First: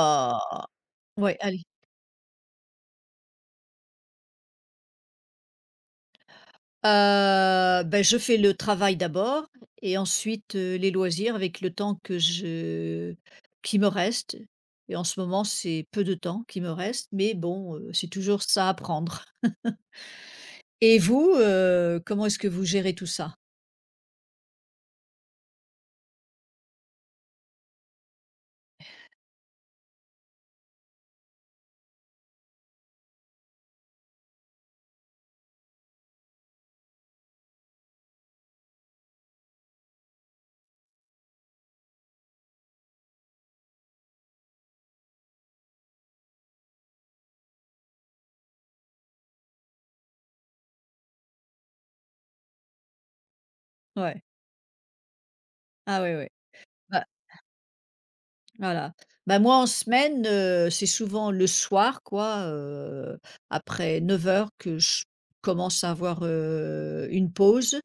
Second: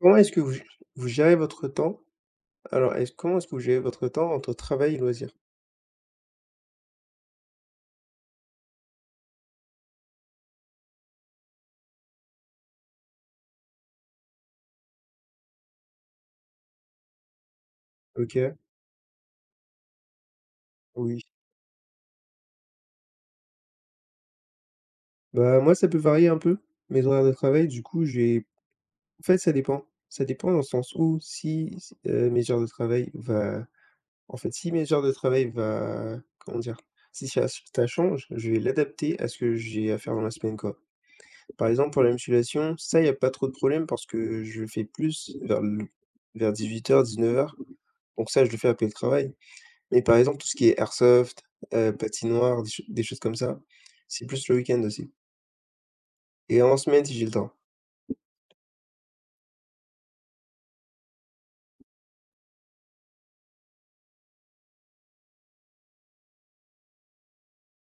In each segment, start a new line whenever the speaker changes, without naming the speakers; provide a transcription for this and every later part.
Comment est-ce que vous vous gérez
ouais, allez.
votre temps? Alors, est-ce comment est-ce que vous gérez votre temps entre travail et loisirs?
Bah, je fais le travail d'abord et ensuite, les loisirs avec le temps que je qui me reste et en ce moment, c'est peu de temps qui me reste, mais bon, c'est toujours
OK,
ça à prendre. Et
oui.
vous, comment est-ce que vous gérez tout ça?
Bah, moi, ça peut varier un peu, mes horaires de travail. Du coup, j'ai en fait, ça dépend. Ça dépend dans le sens où si mes heures de travail va en fait, si mes heures de travail va, comment dire? Si ça change, je vais l'adapter à ce que j'ai à faire dans la semaine, quoi. Par exemple, pour la musculation, ça, il y a pas trop de problème parce que je fais plus vers 9 heures, 19 heures. Donc ça, je le fais après le travail. Mais par exemple, tout ce qui est airsoft, patinoire, des choses comme ça,
Ouais.
c'est plus le week-end aussi
Ah ouais, ouais.
et en semaine
Bah,
si j'ai le temps.
voilà. Bah, moi, en semaine, c'est souvent le soir, quoi, après 9 heures, que je commence à avoir, une pause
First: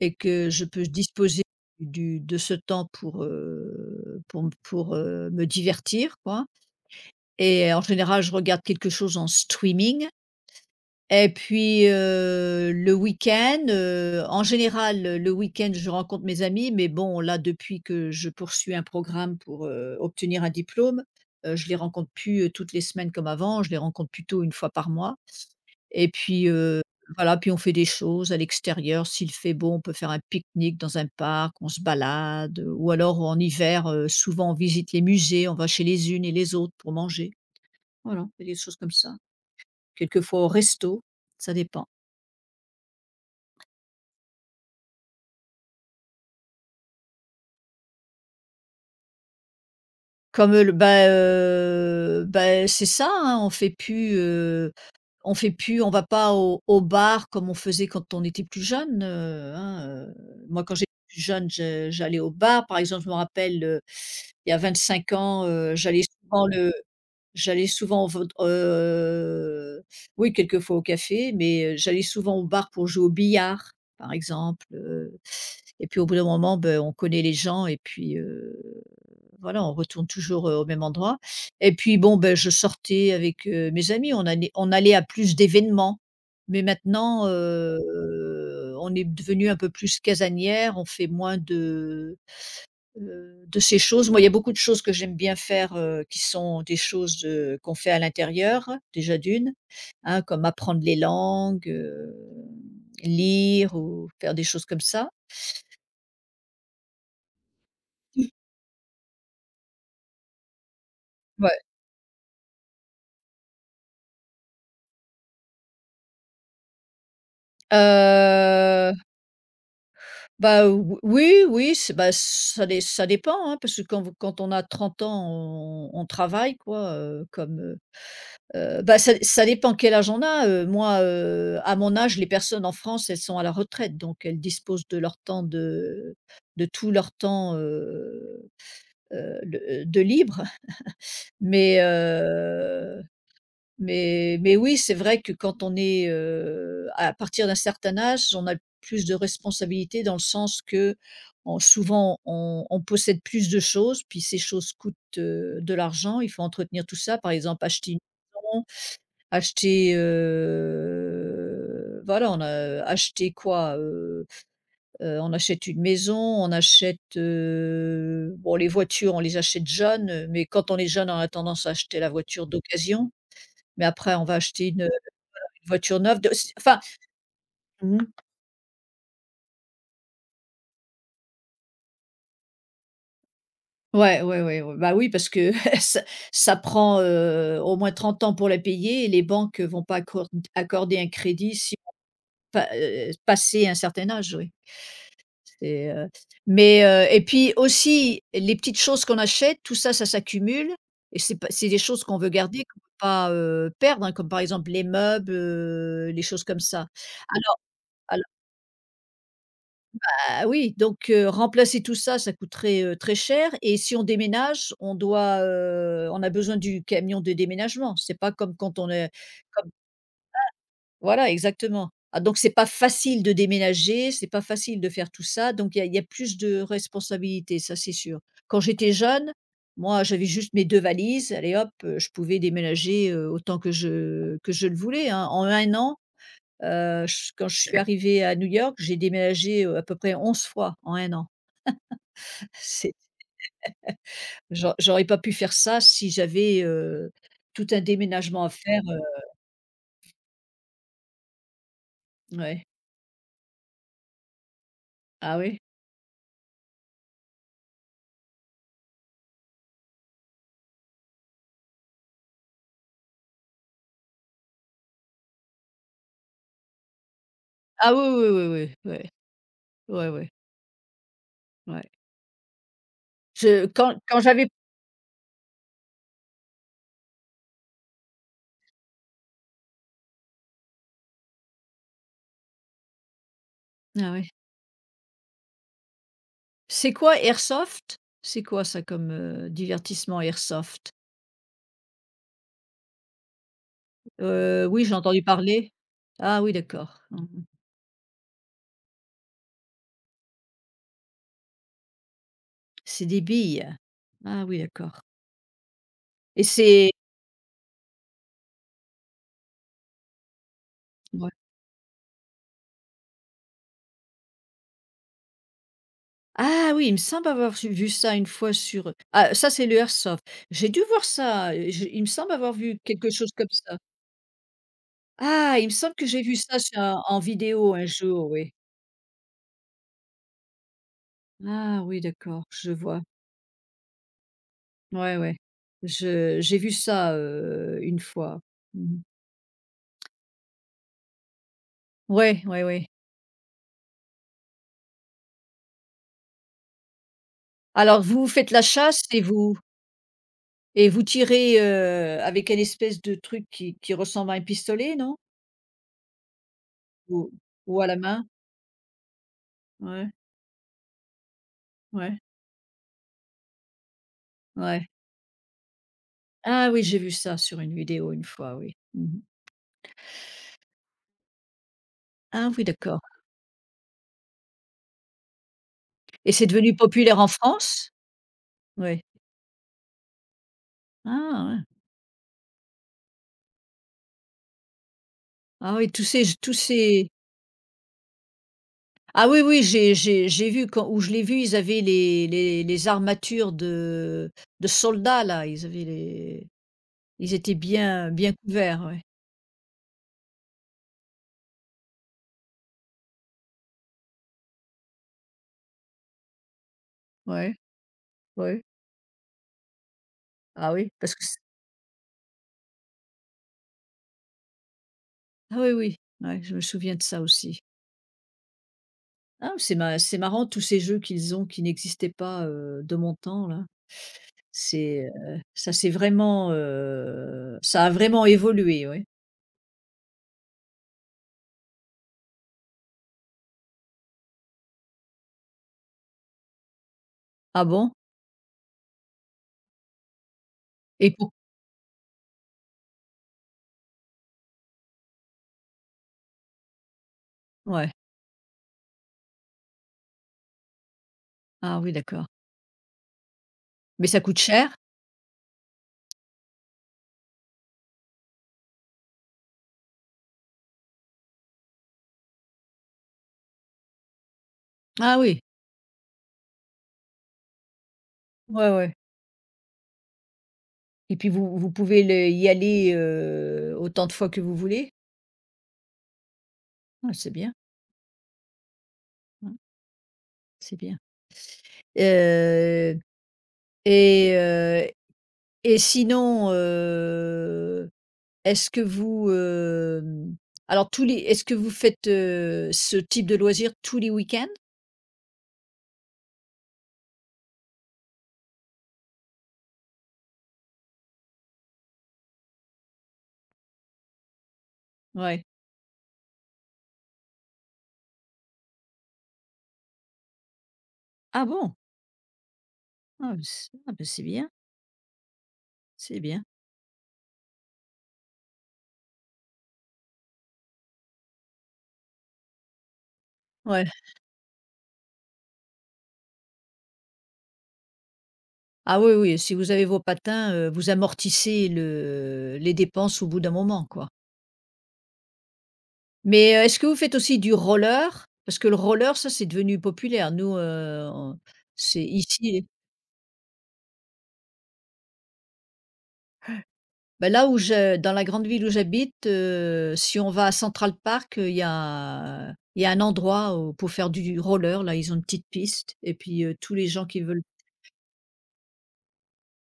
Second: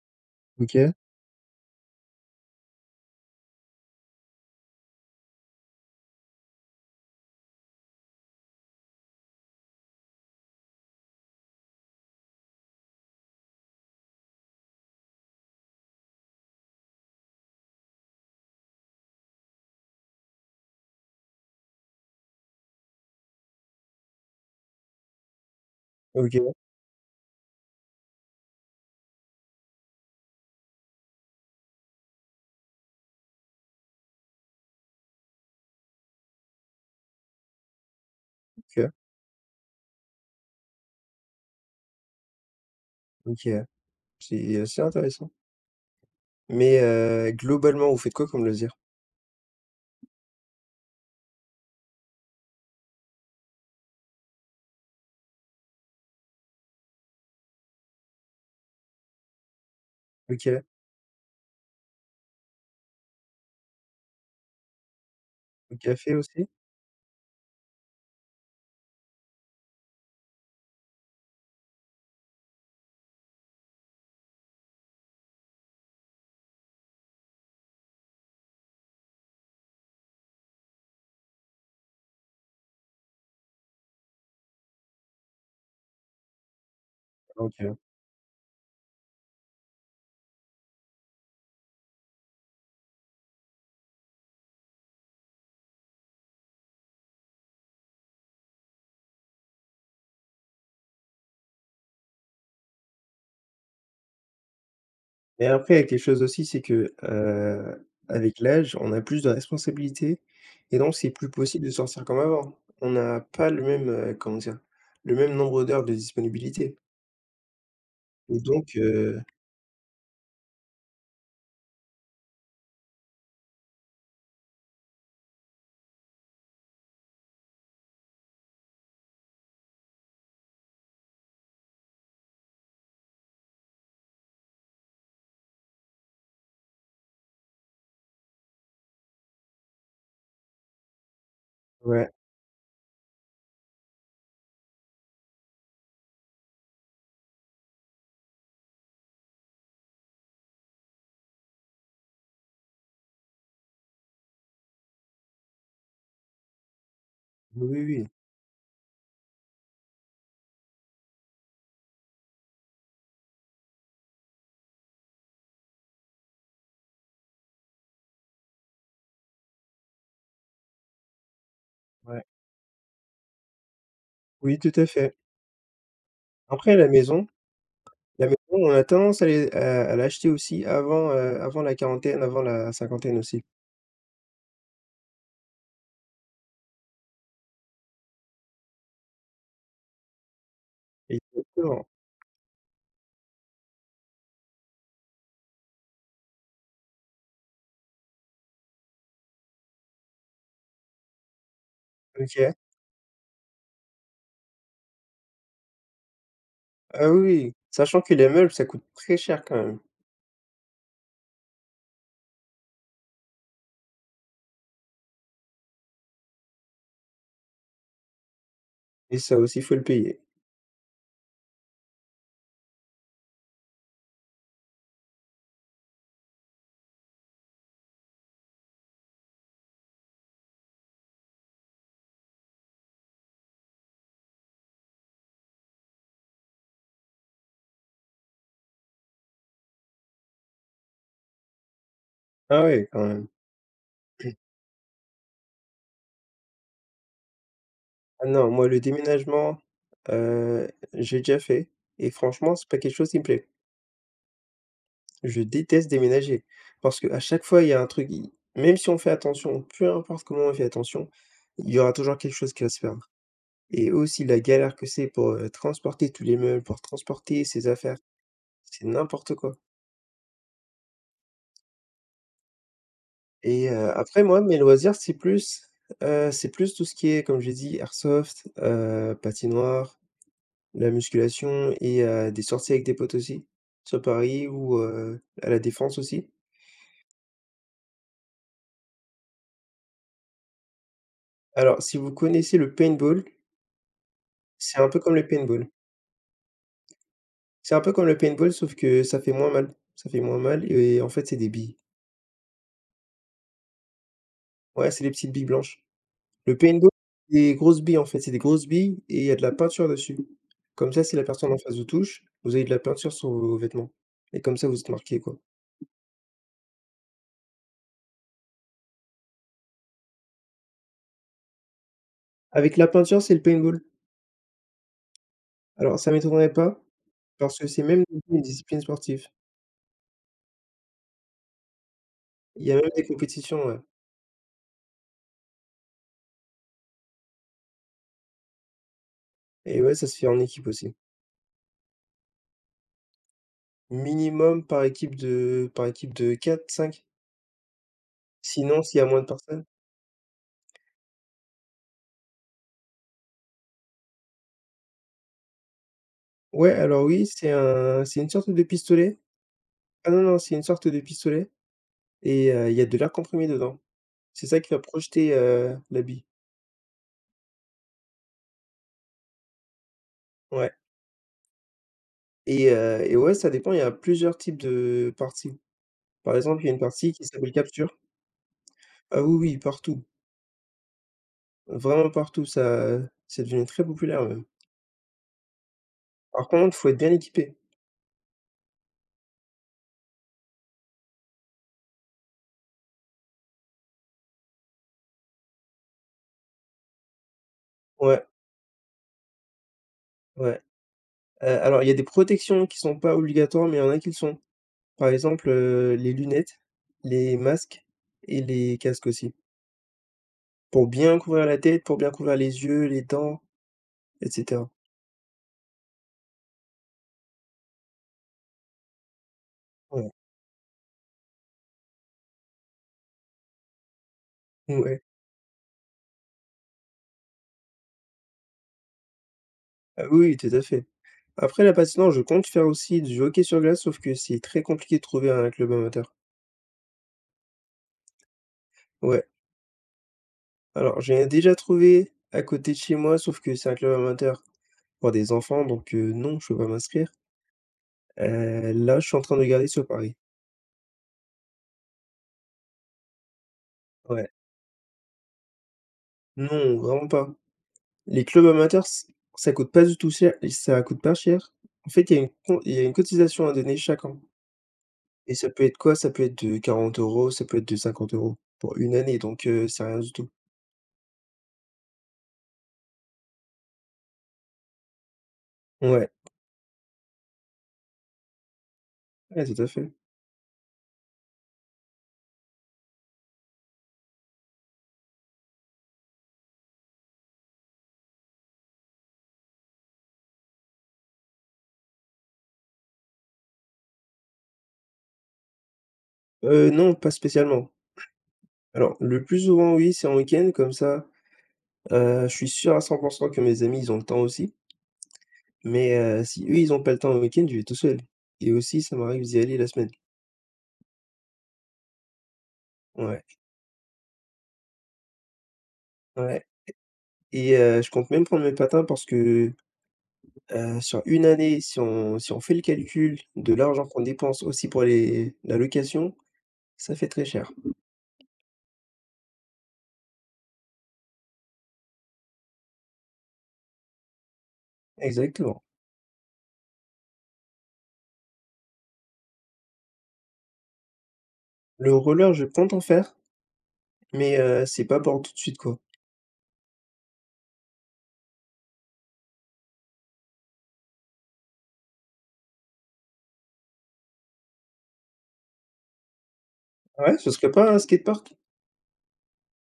et que je peux
OK.
disposer du de ce temps pour me divertir quoi et en général, je regarde quelque chose en streaming et puis, le week-end, en général, le week-end, je rencontre mes amis mais bon, là, depuis que je poursuis un programme pour, obtenir un diplôme, je les rencontre plus, toutes les semaines comme avant, je les rencontre plutôt une fois par mois et
OK,
puis, voilà, puis on fait des choses à l'extérieur. S'il fait beau, on peut faire un pique-nique dans un parc, on se balade, ou alors en hiver, souvent on visite les musées, on va chez les unes et les autres pour manger. Voilà, on fait des choses
OK,
comme ça. Quelquefois au resto, ça dépend.
OK. C'est assez intéressant. Mais globalement, vous faites quoi comme loisir?
Bah, c'est ça, hein, on fait plus, on va pas au bar comme on faisait quand on était plus jeune, hein,
OK, au
moi quand j'étais plus jeune, je j'allais au bar. Par exemple, je me rappelle, il y a 25 ans, j'allais
café
souvent
aussi?
le J'allais souvent v oui quelquefois au café, mais j'allais souvent au bar pour jouer au billard, par exemple, et puis au bout d'un moment, beh, on connaît les gens et puis, voilà, on retourne toujours, au même endroit et puis bon, beh, je sortais avec, mes amis, on allait à plus d'événements. Mais maintenant,
OK.
on est devenu un peu plus casanière, on fait moins de ces choses, moi, il y a beaucoup de choses que j'aime bien faire, qui sont des choses, qu'on fait à l'intérieur, déjà d'une, hein, comme apprendre les langues, lire ou faire des choses comme ça.
Mais après, il y a quelque chose aussi, c'est que, avec l'âge, on a plus de responsabilités et donc c'est plus
Ouais.
possible de sortir comme avant. On n'a pas le même, comment dire? Le même nombre d'heures de disponibilité et donc
Heu, Bah, ou oui, oui, c'est bah, ça dé ça dépend, hein, parce que quand on a 30 ans, on travaille quoi, comme, Bah, ça dépend quel âge on a, moi, à mon âge, les personnes en France, elles sont à la retraite, donc elles disposent de leur temps de tout leur temps, le de libre. Mais
ouais,
heu, mais oui, c'est vrai que quand on est, à partir d'un certain âge, on a plus de responsabilités dans le sens qu'on souvent on possède plus de choses, puis ces choses coûtent, de l'argent, il faut entretenir tout ça, par exemple
oui,
acheter une
oui,
maison. Acheter, voilà, on a acheté quoi? On achète une maison, on achète, bon, les voitures, on les achète jeunes, mais quand on est jeune, on a tendance à acheter la
ouais.
voiture d'occasion, mais après on va
Oui,
acheter
tout à
une
fait.
voiture neuve de s
Après
enfin.
la maison
Mmh.
La maison, on a tendance à les à l'acheter aussi avant, avant la quarantaine, avant la cinquantaine aussi.
Ouais, ouais, ouais, ouais, bah, oui, parce que ça ça prend, au moins 30 ans pour la payer et les banques, vont pas accorder un crédit si
Exactement.
on pa passé un certain âge, oui. C'est, heu, et puis aussi les petites choses qu'on achète, tout ça, ça s'accumule et c'est pas c'est des choses qu'on veut
OK.
garder, qu'on peut pas, perdre, hein, comme par exemple les meubles, les choses comme ça.
Ah oui, oui,
Alors
sachant que
al
les meubles, ça coûte très cher quand même
Ah oui, donc, remplacer tout ça, ça coûterait, très cher et si on déménage, on a besoin du camion de déménagement. C'est pas comme quand on est.
et ça aussi, il faut le payer.
Voilà, exactement. Ah donc c'est pas facile de déménager, c'est pas facile de faire tout ça, donc il y a plus de responsabilités, ça c'est sûr. Quand j'étais jeune, moi j'avais juste mes 2 valises, allez hop, je pouvais déménager, autant que je le voulais, hein. En un an, ch Quand je suis arrivée à New York, j'ai déménagé, à peu près 11 fois en un an.
Ah oui,
C'est
quand même.
j'au J'aurais pas pu faire ça si j'avais, tout un
Ah
déménagement
non,
à
moi le
faire,
déménagement, heu, j'ai déjà fait et franchement,
ouais.
c'est pas quelque chose qui me plaît.
Ah
Je
oui?
déteste déménager parce qu'à chaque fois, il y a un truc, même si on fait attention, peu importe comment on fait attention, il y aura toujours quelque chose qui va se perdre. Et aussi la galère que c'est pour transporter tous les meubles, pour transporter ses
Ah
affaires,
oui, oui, oui,
c'est
oui, ouais.
n'importe quoi.
Ouais, ouais, ouais. Je
Et
quand quand
après moi,
j'avais
mes loisirs, c'est plus tout ce qui est, comme j'ai dit, airsoft, patinoire, la musculation et des sorties avec des potes aussi, sur
Ah ouais.
Paris ou à La Défense aussi.
C'est quoi airsoft? C'est quoi ça comme, divertissement airsoft?
Alors, si vous connaissez le paintball, c'est
Oui,
un
j'ai
peu comme
entendu
le paintball.
parler. Ah oui, d'accord. Mmh.
C'est un peu comme le paintball sauf que ça fait moins mal. Ça fait moins mal et en fait, c'est des billes.
C'est des billes? Ah oui,
Ouais,
d'accord
c'est des petites billes blanches.
et
Le paintball,
c'est
c'est des grosses billes, en fait, c'est des grosses billes et il y a de la peinture dessus. Comme ça, si la
ouais.
personne en face vous touche, vous avez de la peinture sur vos vêtements et comme ça, vous êtes marqué quoi.
Ah oui, il me semble avoir su vu ça une fois sur ah ça, c'est le airsoft. J'ai dû voir ça, je il me semble avoir
Avec
vu
la
quelque
peinture,
chose
c'est le
comme ça.
paintball.
Ah, il me semble
Alors
que
ça
j'ai vu
m'étonnerait
ça
pas
en
parce que
vidéo
c'est
un
même
jour,
une
oui.
discipline sportive.
Ah oui, d'accord,
Il y
je
a même
vois.
des compétitions, ouais,
Ouais, ouais. Je j'ai vu ça, une fois. Mmh mh.
et ouais, ça se fait en équipe aussi.
Ouais, ouais, ouais.
Minimum par équipe de quatre, cinq.
Alors vous faites la
Sinon, s'il y
chasse
a moins
et
de personnes
vous tirez, avec une espèce de truc qui ressemble à un pistolet, non?
ouais, alors oui,
Ou ou à la
c'est
main?
une sorte de pistolet.
Ouais,
Ah non, non, c'est une sorte de pistolet
ouais,
et il y a de l'air comprimé dedans. C'est ça qui va
ouais.
projeter l'habit.
Ah oui, j'ai vu ça sur une vidéo une fois, oui. Mmh.
Ouais
Ah oui,
et heu
d'accord
et ouais, ça dépend, il y a plusieurs types de parties.
et
Par
c'est
exemple, il y a
devenu
une partie
populaire
qui
en
s'appelle
France?
capture.
Oui.
Ah oui, oui, partout,
Ah ouais.
vraiment partout, ça c'est devenu très populaire même.
Ah oui,
Par
tous
contre, faut être
ces
bien équipé.
Ah oui, oui, j'ai vu quand où je l'ai vu, ils avaient les armatures de soldats là, ils avaient les ils étaient bien
Ouais,
bien couverts, ouais.
ouais. Alors il y a des protections qui sont pas obligatoires, mais il y en a qui le sont. Par exemple, les lunettes, les
Ouais,
masques et
ouais.
les casques aussi.
Ah
Pour
oui, parce
bien
que c
couvrir la tête, pour bien couvrir les yeux, les dents et cetera.
Ah oui, oui, ouais, je me souviens de ça aussi. Ah,
Ouais,
c'est marrant tous ces jeux qu'ils ont qui n'existaient pas, de mon temps là.
ouais.
Ça c'est vraiment, ça a vraiment évolué, ouais.
Ah oui, oui, tout à fait. Après la patinage, je compte faire aussi du hockey sur glace, sauf que c'est très compliqué de trouver un club amateur.
Ah bon?
Ouais, alors
Et
j'ai
pour
déjà trouvé à côté de chez moi, sauf que c'est un club amateur pour des enfants, donc non, je peux pas m'inscrire.
Ouais.
Là, je suis en train de regarder sur Paris.
Ah oui, d'accord. Mais ça
Ouais,
coûte cher?
non, vraiment pas. Les clubs amateurs, ça coûte pas du tout cher, et ça coûte pas cher. En fait, il y a une cotisation à donner chaque an.
Ah
Et
oui.
ça peut être quoi? Ça peut être de 40 euros, ça peut être de 50 €
Ouais,
pour
ouais.
une année, donc c'est rien du tout.
Et puis vous pouvez le y aller, autant de fois que vous voulez?
Ouais,
Ah, c'est bien,
ouais,
mmh,
tout à fait.
c'est bien. Heu et heu sinon, est-ce que vous, hem, alors tous les est-ce que vous faites, ce type de loisir tous les week-ends?
Non, pas spécialement. Alors, le plus souvent, oui, c'est en week-end, comme ça, je suis sûr à 100 que mes amis, ils ont le temps aussi.
Ouais.
Mais, si eux, ils ont pas le temps le week-end, je vais tout seul et aussi, ça m'arrive d'y aller la semaine.
Ah bon?
Ouais,
Bah c'est bien, c'est bien.
ouais et je compte même prendre mes patins parce que, sur une année, si on fait le calcul de l'argent
Ouais.
qu'on dépense aussi pour les la location, ça fait très cher.
Ah oui, oui, si vous avez vos patins, vous amortissez le les dépenses au bout d'un moment, quoi.
Exactement.
Mais, est-ce que vous faites aussi du roller? Parce que le roller, ça, c'est devenu populaire. Nous, on
Le
c'est
roller, je
ici
compte en faire, mais, c'est pas pour tout de suite, quoi.
Bah, là où je dans la grande ville où j'habite, si on va à Central Park, il y a un endroit où pour faire du roller, là, ils ont une petite piste et puis, tous les gens
Ouais,
qui
ce
veulent
serait pas un skatepark?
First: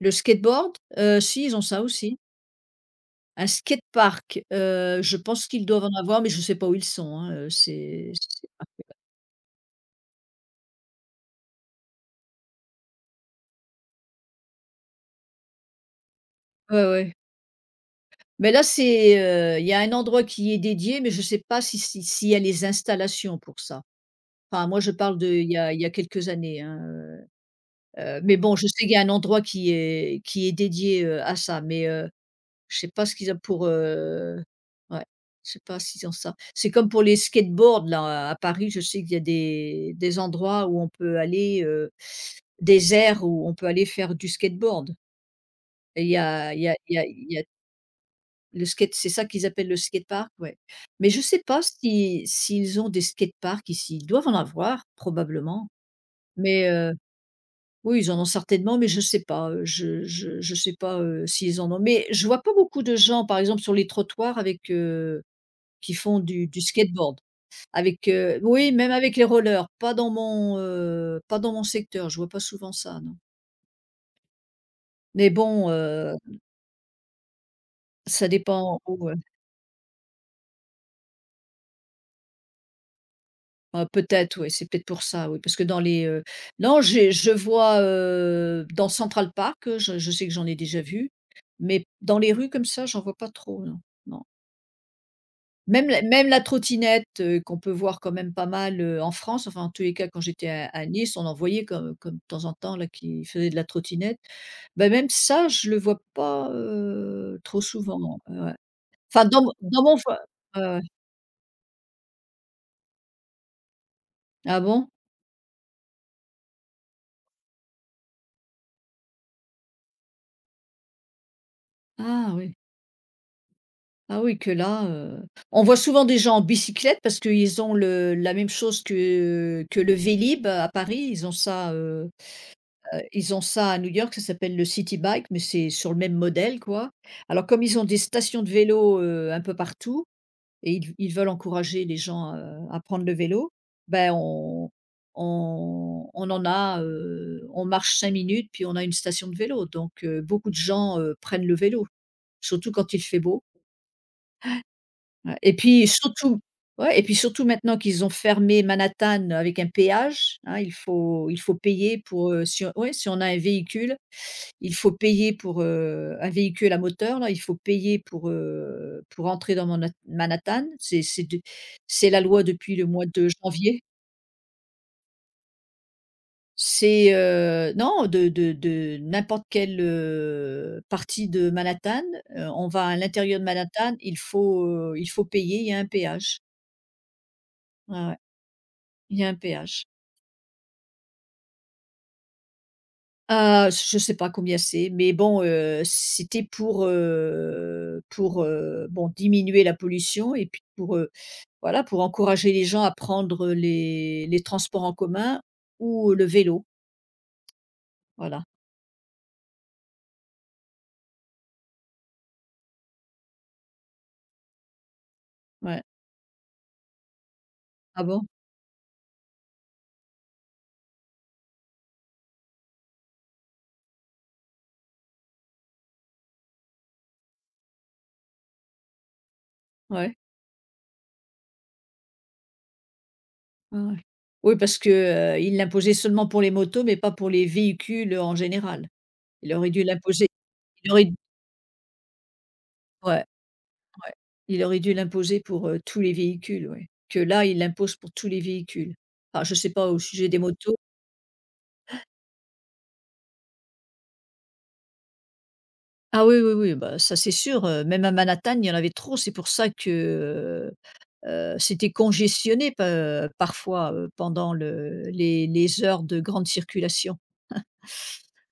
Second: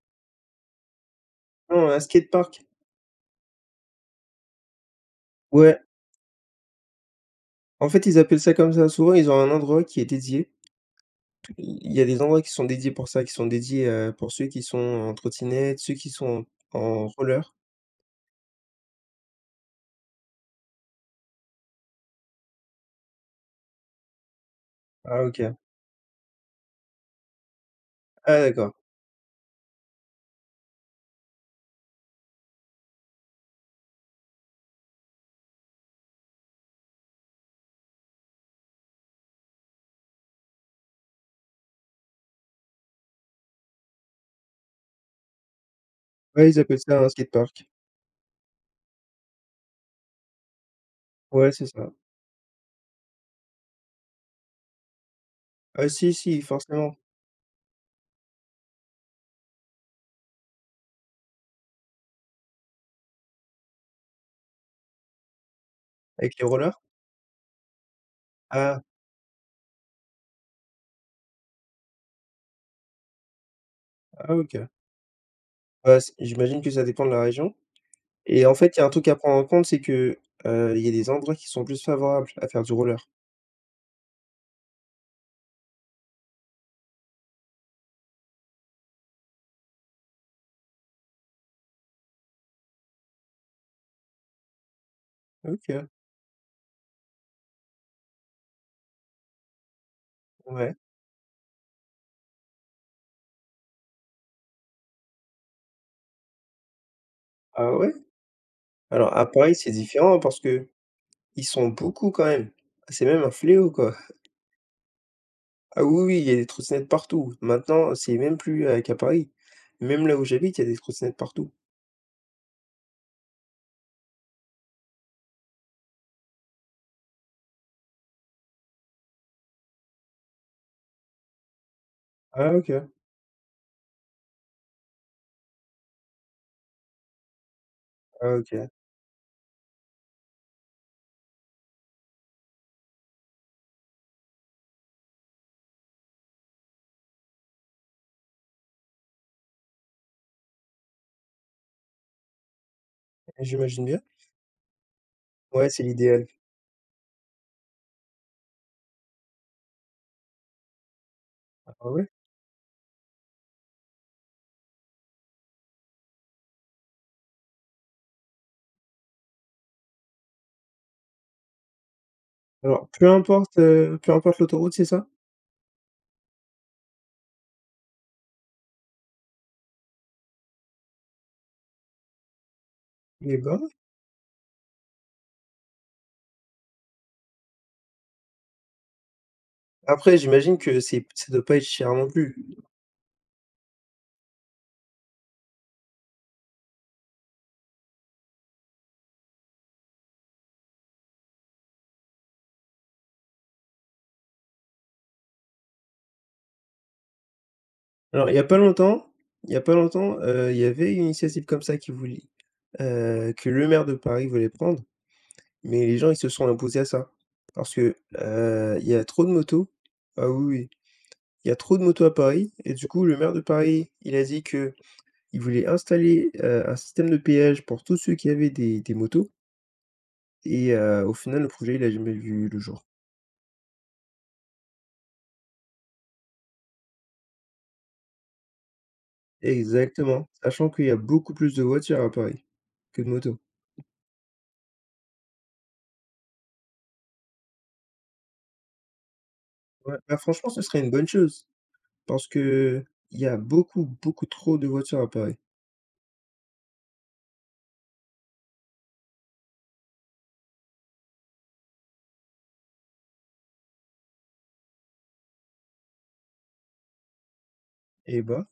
le skateboard? Si, ils ont ça
Non, un
aussi.
skatepark?
Un skatepark, je pense qu'ils
Ouais.
doivent en avoir, mais je ne sais pas où ils sont, hein,
En fait, ils appellent
c'est
ça
par
comme ça. Souvent, ils ont un endroit qui est dédié. Il y a des endroits qui sont dédiés pour ça, qui sont dédiés, pour ceux qui sont en trottinette, ceux qui sont en
ouais,
en
ouais.
roller.
Mais là, il y a un endroit qui y est dédié, mais je ne sais pas si s'il y a les installations pour ça. Enfin, moi, je parle
Ah
de, il
OK.
y a il y a quelques années, hein, mais
Ah
bon, je
d'accord.
sais qu'il y a un endroit qui est dédié, à ça, mais je sais pas ce qu'ils ont pour, ouais, je sais pas s'ils ont ça. C'est comme pour les skateboards, là, à Paris, je sais qu'il y a des endroits où on peut aller, des aires où on peut aller faire du skateboard et il y
Ouais,
a
ils
il y a
appellent
il y
ça
a
un
il y a
skatepark.
Le skate c'est ça qu'ils appellent le skatepark? Ouais. Mais je sais
Ouais,
pas
c'est ça.
si s'ils ont des skateparks ici. Ils doivent en avoir probablement,
Ah si, si,
mais
forcément,
oui, ils en ont certainement, mais je sais pas, s'ils en ont. Mais je vois pas beaucoup de gens, par exemple, sur les trottoirs avec, qui font
avec les
du
rollers?
skateboard. Oui,
Ah,
même avec les rollers, pas dans mon secteur, je vois pas souvent ça, non.
ah OK.
Mais bon,
Bah, c j'imagine que ça dépend de la région
ça
et en fait, il
dépend
y a un truc
où.
à prendre en compte, c'est que, il y a des endroits qui sont plus favorables à faire du roller.
Peut-être oui, c'est peut-être pour ça, oui, parce que dans les, non, j'ai je vois, dans Central Park, je sais que j'en ai déjà vu, mais dans les rues comme ça, j'en vois pas trop, non, non.
OK,
Même la trottinette, qu'on peut voir quand même pas mal, en France, enfin, en tous les cas, quand j'étais à
ouais.
à Nice, on en voyait comme de temps en temps là qui faisait de la trottinette. Bah, même ça, je le vois pas, trop
Ah ouais?
souvent, ouais.
Alors
Enfin
à Paris, c'est
dans mon
différent
voi
parce
Ouais,
que
ouais.
ils sont beaucoup quand même. C'est même un fléau, quoi.
Ah bon?
Ah oui, oui, il y a des trottinettes partout. Maintenant, c'est même plus, qu'à Paris. Même là où j'habite, il y a des trottinettes partout.
Ah oui. Ah oui, que là, on voit souvent des gens en bicyclette parce qu'ils ont le la même chose que le Vélib à Paris.
Ah OK.
Ils ont ça à New York, ça s'appelle le City Bike, mais c'est sur le même modèle, quoi. Alors comme ils ont des
Ah
stations de
OK,
vélo, un peu partout et ils veulent encourager les gens, à prendre le vélo, ben, on en a, on marche 5 minutes puis on a une station de vélo donc beaucoup de gens, prennent le vélo, surtout quand il fait beau.
j'imagine bien.
Ouais et
Ouais, c'est
puis
l'idéal.
surtout ouais et puis surtout maintenant qu'ils ont fermé Manhattan avec un péage, hein, il faut
Ah
payer
ouais?
pour, si on ouais, si on a un véhicule, il faut payer pour, un véhicule à moteur là, il faut payer pour entrer dans Manhattan. C'est la loi depuis le
Alors
mois
peu
de
importe,
janvier.
heu, peu importe l'autoroute, c'est ça?
Non, de n'importe quelle, partie de Manhattan, on va à
Eh
l'intérieur de
ben,
Manhattan, il faut payer, il y a un péage. Ouais, ouais, il y a un péage.
après j'imagine que c'est ça doit pas être cher non plus.
Ah, je sais pas combien c'est, mais bon, c'était pour, bon diminuer la pollution et puis pour, voilà, pour encourager les gens à prendre les transports en commun ou le vélo,
Alors il y
voilà,
a pas longtemps il y a pas longtemps, il y avait une initiative comme ça qui voulait, que le maire de Paris voulait prendre,
ouais.
mais les gens, ils se sont opposés à ça. Parce que,
Ah bon?
il y a trop de motos. Ah oui, oui. Il y a trop de motos à Paris et du coup, le maire de Paris, il a dit que il voulait installer, un système de péage pour tous ceux qui avaient des motos
Ouais,
et au final, le projet, il a jamais vu le jour.
ouais, ouais. Oui parce que, il l'imposait seulement pour les motos, mais pas pour les véhicules en général. Il aurait dû l'imposer
Exactement, sachant qu'il y
il
a
aurait
beaucoup plus de voitures à Paris que de
Ouais,
motos.
ouais, il aurait dû l'imposer pour, tous les véhicules, ouais. Que là, il l'impose pour tous les véhicules. Enfin, je ne sais pas
Ouais,
au
bah,
sujet des
franchement, ce
motos.
serait une bonne chose parce que il y a beaucoup, beaucoup trop de voitures à Paris
Ah oui, oui, oui, bah, ça c'est sûr, même à Manhattan, il y en avait trop. C'est pour ça que, c'était congestionné pa parfois, pendant le les heures de grande circulation.
et bah